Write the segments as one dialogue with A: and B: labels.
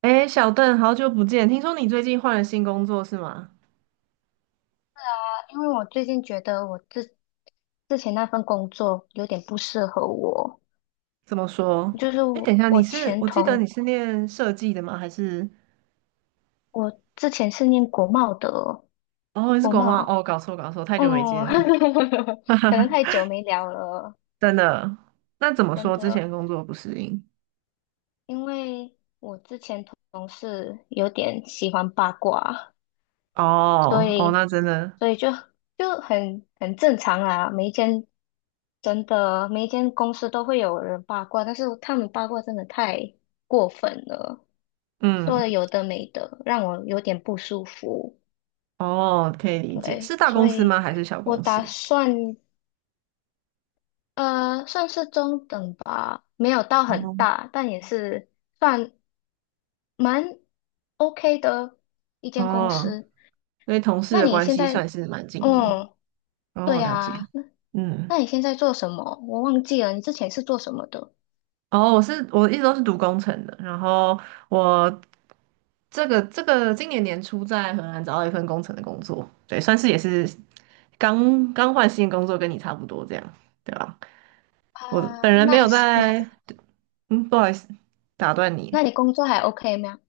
A: 哎，小邓，好久不见！听说你最近换了新工作是吗？
B: 因为我最近觉得我之前那份工作有点不适合我，
A: 怎么说？
B: 就是
A: 哎，等一下，你是，我记得你是念设计的吗？还是，
B: 我之前是念国贸的。
A: 哦，你是
B: 国
A: 国贸？
B: 贸。
A: 哦，搞错搞错，太久没见
B: 哦，
A: 了，哈哈
B: 可能太久没聊了。
A: 真的。那怎么
B: 真
A: 说？之
B: 的。
A: 前工作不适应？
B: 因为同事有点喜欢八卦，所
A: 哦哦，
B: 以
A: 那真的，
B: 所以就很正常啊。每一间真的每一间公司都会有人八卦，但是他们八卦真的太过分了。说
A: 嗯，
B: 了有的没的，让我有点不舒服。
A: 哦，可以理解。是
B: 对，
A: 大
B: 所
A: 公司
B: 以
A: 吗？还是小
B: 我
A: 公
B: 打
A: 司？
B: 算呃算是中等吧，没有到很
A: 哦
B: 大，但也是算蛮 OK 的一间公
A: 哦，
B: 司。
A: 所以同事
B: 那
A: 的
B: 你
A: 关
B: 现
A: 系算
B: 在，
A: 是蛮紧密。
B: 嗯，
A: 哦，我
B: 对
A: 了解。
B: 啊，那
A: 嗯，
B: 那你现在做什么？我忘记了，你之前是做什么的
A: 哦，我一直都是读工程的，然后我这个今年年初在荷兰找到一份工程的工作，对，算是也是刚刚换新工作，跟你差不多这样，对吧？我本
B: 啊？
A: 人没有在，嗯，不好意思，打断你，
B: 那你工作还 OK 吗？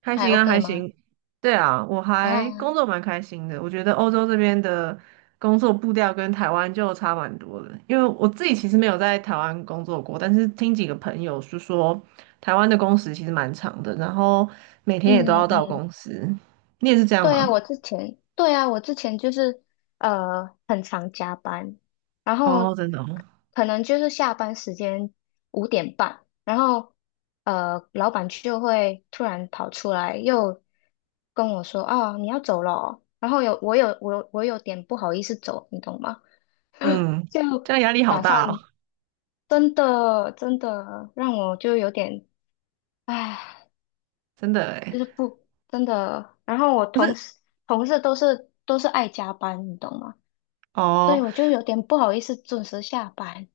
A: 还
B: 还
A: 行啊，
B: OK
A: 还
B: 吗？
A: 行，对啊，我还
B: 啊，
A: 工作蛮开心的，我觉得欧洲这边的工作步调跟台湾就差蛮多的，因为我自己其实没有在台湾工作过，但是听几个朋友是说，台湾的工时其实蛮长的，然后每天也都要
B: 嗯
A: 到
B: 嗯。
A: 公司，你也是这样
B: 对啊，
A: 吗？
B: 我之前，对啊，我之前就是很常加班，然
A: 哦，
B: 后
A: 真的哦，
B: 可能就是下班时间5:30，然后老板就会突然跑出来又跟我说啊，你要走了哦？然后有我有我有我有点不好意思走，你懂吗？
A: 嗯，
B: 就
A: 这样压力好
B: 打
A: 大哦，
B: 算真的真的让我就有点唉。
A: 真的
B: 就
A: 诶。
B: 是不真的。然后我
A: 可
B: 同
A: 是
B: 事同事都是爱加班，你懂吗？所以
A: 哦，
B: 我就有点不好意思准时下班。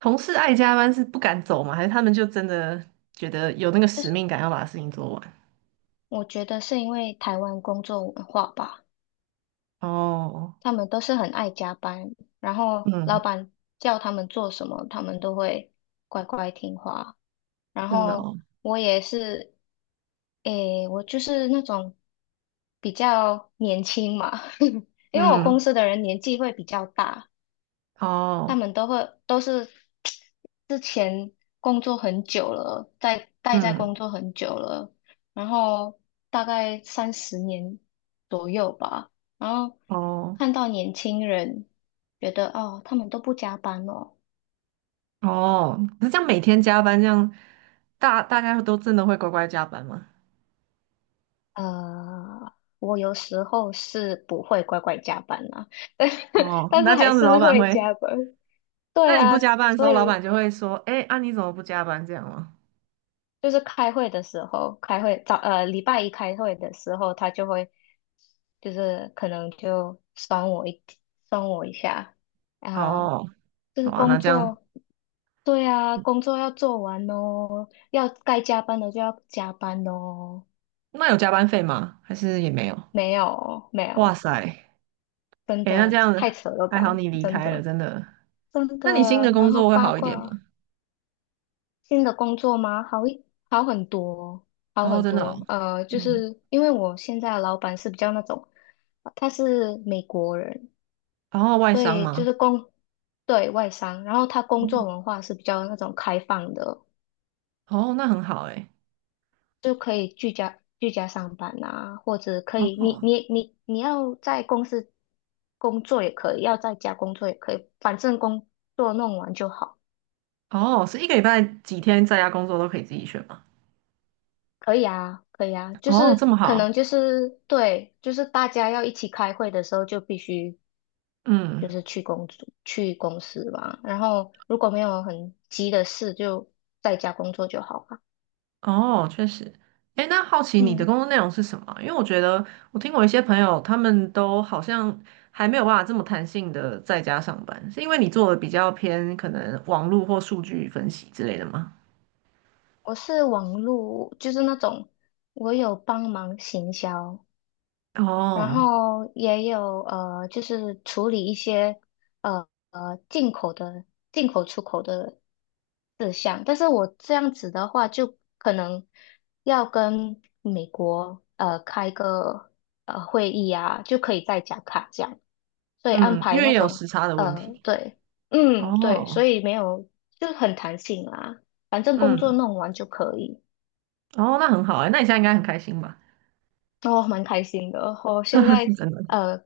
A: 同事爱加班是不敢走吗？还是他们就真的觉得有那个
B: 就
A: 使
B: 是
A: 命感要把事情做完？
B: 我觉得是因为台湾工作文化吧，
A: 哦，
B: 他们都是很爱加班，然后老
A: 嗯，
B: 板叫他们做什么，他们都会乖乖听话。然
A: 真的
B: 后
A: 哦，
B: 我也是，诶，我就是那种比较年轻嘛。因为我
A: 嗯，
B: 公司的人年纪会比较大。他
A: 哦，
B: 们都是之前工作很久了，待在
A: 嗯，
B: 工作很久了。然后大概30年左右吧。然后
A: 哦，
B: 看到年轻人，觉得哦，他们都不加班哦。
A: 哦，可是这样每天加班，这样大家都真的会乖乖加班吗？
B: 呃，我有时候是不会乖乖加班啦。但是
A: 哦，
B: 但
A: 那
B: 是
A: 这
B: 还
A: 样子老
B: 是
A: 板
B: 会
A: 会，
B: 加班。
A: 那
B: 对
A: 你不
B: 啊，
A: 加班的时
B: 所
A: 候，老
B: 以。
A: 板就会说，哎，啊你怎么不加班这样吗？
B: 就是开会的时候，开会早呃礼拜一开会的时候，他就会就是可能就酸我一下，然后
A: 哦，
B: 就是
A: 哇，那
B: 工
A: 这样。
B: 作。对啊，工作要做完哦，要该加班的就要加班哦。
A: 那有加班费吗？还是也没有？
B: 没有没
A: 哇
B: 有，
A: 塞，
B: 真
A: 哎，那这
B: 的
A: 样子
B: 太扯了
A: 还
B: 吧。
A: 好你离
B: 真
A: 开了，
B: 的
A: 真的。
B: 真的。
A: 那你新的工
B: 然后
A: 作会
B: 八
A: 好一点吗？
B: 卦。新的工作吗？好很多哦。好
A: 哦，
B: 很
A: 真的哦，
B: 多。就
A: 嗯，
B: 是因为我现在的老板是比较那种，他是美国人。
A: 然后外
B: 所
A: 商
B: 以就
A: 吗？
B: 是对，外商。然后他工作
A: 嗯
B: 文化是比较那种开放的。
A: 哦，那很好哎。
B: 就可以居家上班啊，或者可
A: 哦
B: 以你要在公司工作也可以，要在家工作也可以，反正工作弄完就好。
A: 哦，是一个礼拜几天在家工作都可以自己选吗？
B: 可以啊，可以啊，就
A: 哦，这
B: 是
A: 么
B: 可
A: 好，
B: 能就是对，就是大家要一起开会的时候就必须就
A: 嗯。
B: 是去公司吧。然后如果没有很急的事，就在家工作就好了。
A: 哦，确实。诶，那好奇你的
B: 嗯，
A: 工作内容是什么啊？因为我觉得我听我一些朋友，他们都好像还没有办法这么弹性的在家上班，是因为你做的比较偏可能网络或数据分析之类的吗？
B: 我是网络，就是那种我有帮忙行销。然
A: 哦，
B: 后也有就是处理一些呃呃进口的进口出口的志向。但是我这样子的话，就可能要跟美国开个会议啊，就可以在加卡这样。所以安
A: 嗯，因
B: 排
A: 为
B: 那
A: 也有
B: 种
A: 时差的问题。
B: 对，嗯对，所
A: 哦，
B: 以没有就很弹性啦，反正工
A: 嗯，
B: 作弄完就可以。
A: 哦，那很好诶，那你现在应该很开心吧？
B: 哦，蛮开心的。我现 在
A: 真的。
B: 呃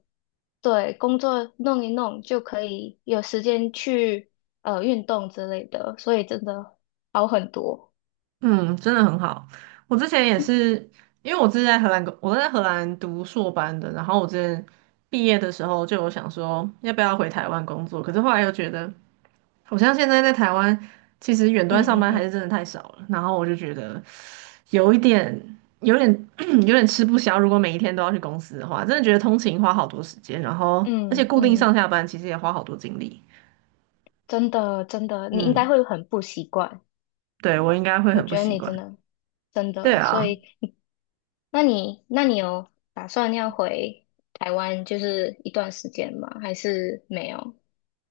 B: 对工作弄一弄就可以有时间去运动之类的，所以真的好很多。
A: 嗯，真的很好。我之前也是，因为我之前在荷兰，我在荷兰读硕班的，然后我之前毕业的时候就有想说要不要回台湾工作，可是后来又觉得，好像现在在台湾其实远端上
B: 嗯
A: 班还
B: 嗯
A: 是真的太少了，然后我就觉得有一点，有点 有点吃不消。如果每一天都要去公司的话，真的觉得通勤花好多时间，然后而
B: 嗯
A: 且固定
B: 嗯嗯。
A: 上下班其实也花好多精力。
B: 真的真的，你应该
A: 嗯，
B: 会很不习惯。
A: 对，我应该会
B: 我
A: 很不
B: 觉得
A: 习
B: 你
A: 惯。
B: 真的真
A: 对
B: 的，所
A: 啊。
B: 以那你有打算要回台湾就是一段时间吗？还是没有？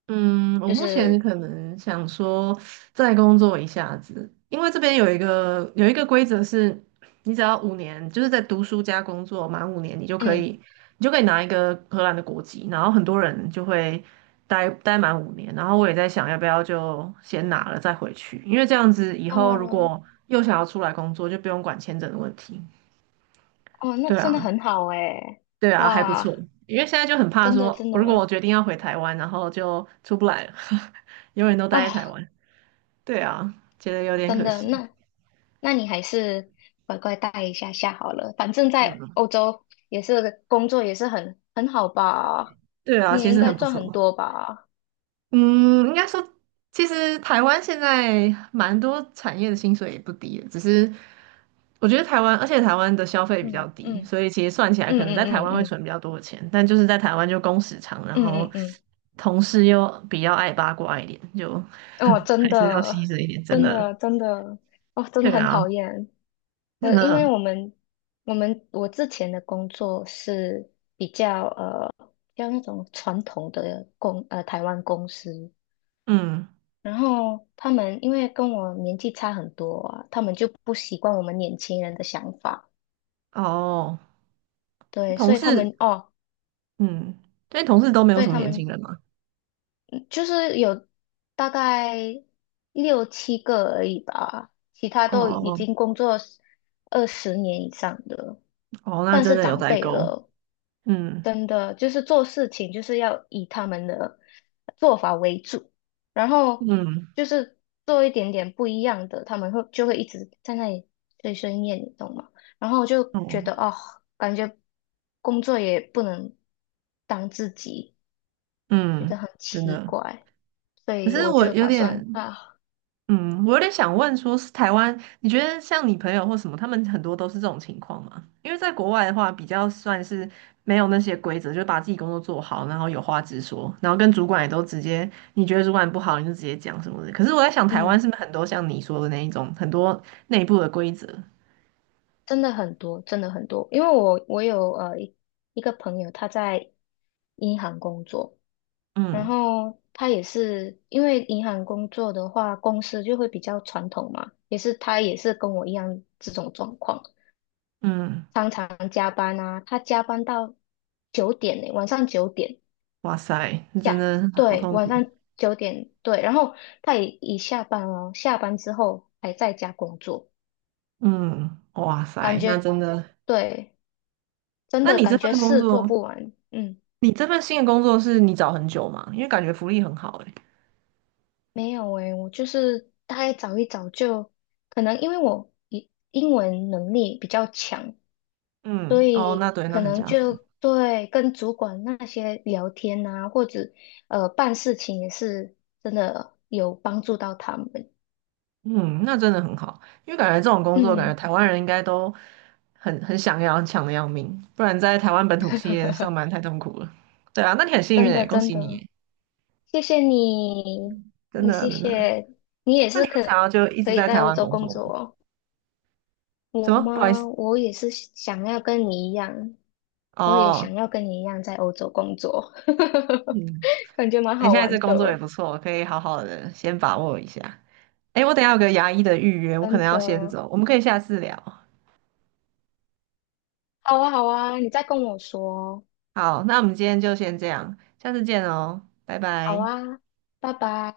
A: 嗯，我
B: 就
A: 目前
B: 是
A: 可能想说再工作一下子，因为这边有一个规则是，你只要五年，就是在读书加工作满五年，你就可
B: 嗯
A: 以你就可以拿一个荷兰的国籍，然后很多人就会待满五年，然后我也在想要不要就先拿了再回去，因为这样子以后如
B: 哦
A: 果又想要出来工作，就不用管签证的问题。
B: 哦，那
A: 对
B: 真的
A: 啊，
B: 很好诶。
A: 对啊，还不错。
B: 哇，
A: 因为现在就很怕
B: 真的
A: 说，
B: 真
A: 如果我
B: 的
A: 决定要回台湾，然后就出不来了，永远都
B: 哦，
A: 待在台湾。对啊，觉得有点
B: 真
A: 可
B: 的
A: 惜。
B: 那你还是乖乖待一下下好了，反正在
A: 嗯，
B: 欧洲也是工作也是很好吧。
A: 对啊，
B: 你也
A: 其
B: 应
A: 实
B: 该
A: 很不
B: 赚
A: 错。
B: 很多吧。
A: 嗯，应该说，其实台湾现在蛮多产业的薪水也不低的只是我觉得台湾，而且台湾的消费比较
B: 嗯
A: 低，
B: 嗯
A: 所以其实算起来
B: 嗯
A: 可能在
B: 嗯
A: 台
B: 嗯
A: 湾会
B: 嗯
A: 存比较多的钱，但就是在台湾就工时长，然
B: 嗯
A: 后
B: 嗯嗯，
A: 同事又比较爱八卦一点，就
B: 嗯哦，真
A: 还是要牺
B: 的，
A: 牲一点，真
B: 真
A: 的
B: 的，真的，哦，真的
A: 对
B: 很
A: 啊，
B: 讨厌。
A: 真
B: 我因为
A: 的，
B: 我们我们我之前的工作是比较那种传统的台湾公司。
A: 嗯，
B: 然后他们因为跟我年纪差很多啊，他们就不习惯我们年轻人的想法。
A: 哦，
B: 对。
A: 同
B: 所以他
A: 事，
B: 们哦，
A: 嗯，因为同事都没有
B: 所以
A: 什么
B: 他
A: 年
B: 们
A: 轻人嘛，
B: 就是有大概六七个而已吧，其他都已
A: 哦
B: 经工作20年以上的，
A: 哦，那
B: 算
A: 真
B: 是
A: 的有
B: 长
A: 代
B: 辈
A: 沟，
B: 了。
A: 嗯
B: 真的，就是做事情就是要以他们的做法为主，然后
A: 嗯
B: 就是做一点点不一样的，他们就会一直在那里碎碎念，你懂吗？然后我就觉得
A: 哦
B: 哦，感觉工作也不能当自己，觉得
A: 嗯，
B: 很
A: 真
B: 奇
A: 的。
B: 怪。所
A: 可
B: 以
A: 是
B: 我
A: 我
B: 就
A: 有
B: 打算
A: 点，
B: 啊。
A: 嗯，我有点想问说，是台湾，你觉得像你朋友或什么，他们很多都是这种情况吗？因为在国外的话，比较算是没有那些规则，就把自己工作做好，然后有话直说，然后跟主管也都直接，你觉得主管不好，你就直接讲什么的。可是我在想，台湾是
B: 嗯，
A: 不是很多像你说的那一种，很多内部的规则？
B: 真的很多，真的很多。因为我有一个朋友，他在银行工作。然
A: 嗯
B: 后他也是因为银行工作的话，公司就会比较传统嘛，他也是跟我一样这种状况，
A: 嗯，
B: 常常加班啊。他加班到九点呢，晚上九点
A: 哇塞，那真
B: 下，
A: 的好
B: 对，
A: 痛
B: 晚
A: 苦。
B: 上九点对。然后他也已下班哦，下班之后还在家工作，
A: 嗯，哇
B: 感
A: 塞，那
B: 觉。
A: 真的，
B: 对，真
A: 那
B: 的
A: 你这
B: 感觉
A: 份工
B: 事做
A: 作，
B: 不完。嗯，
A: 你这份新的工作是你找很久吗？因为感觉福利很好欸
B: 没有诶，我就是大概找一找就，可能因为我英文能力比较强，所
A: 嗯，哦，那
B: 以
A: 对，那
B: 可
A: 很
B: 能
A: 加分。
B: 就对跟主管那些聊天啊，或者办事情也是真的有帮助到他们。
A: 嗯，那真的很好，因为感觉这种工作，感觉
B: 嗯，
A: 台湾人应该都很想要，很抢的要命，不然在台湾本土企业上 班太痛苦了。对啊，那你很幸运
B: 真
A: 诶，
B: 的
A: 恭
B: 真
A: 喜你
B: 的，
A: 耶，
B: 谢谢你。
A: 真
B: 你
A: 的
B: 谢
A: 真的。
B: 谢你也
A: 那
B: 是
A: 你会想
B: 可
A: 要就一
B: 可
A: 直
B: 以
A: 在
B: 在
A: 台
B: 欧
A: 湾
B: 洲
A: 工
B: 工
A: 作吗？
B: 作哦。
A: 什
B: 我
A: 么？不好意
B: 吗？
A: 思，
B: 我也
A: 哦，
B: 想要跟你一样在欧洲工作。
A: 嗯，
B: 感觉蛮
A: 你现
B: 好
A: 在这
B: 玩
A: 工作也
B: 的，
A: 不错，可以好好的先把握一下。诶，我等一下有个牙医的预约，我可
B: 真
A: 能要先
B: 的。
A: 走，我们可以下次聊。
B: 好啊，好啊，你再跟我说哦。
A: 好，那我们今天就先这样，下次见哦，拜
B: 好
A: 拜。
B: 啊，拜拜。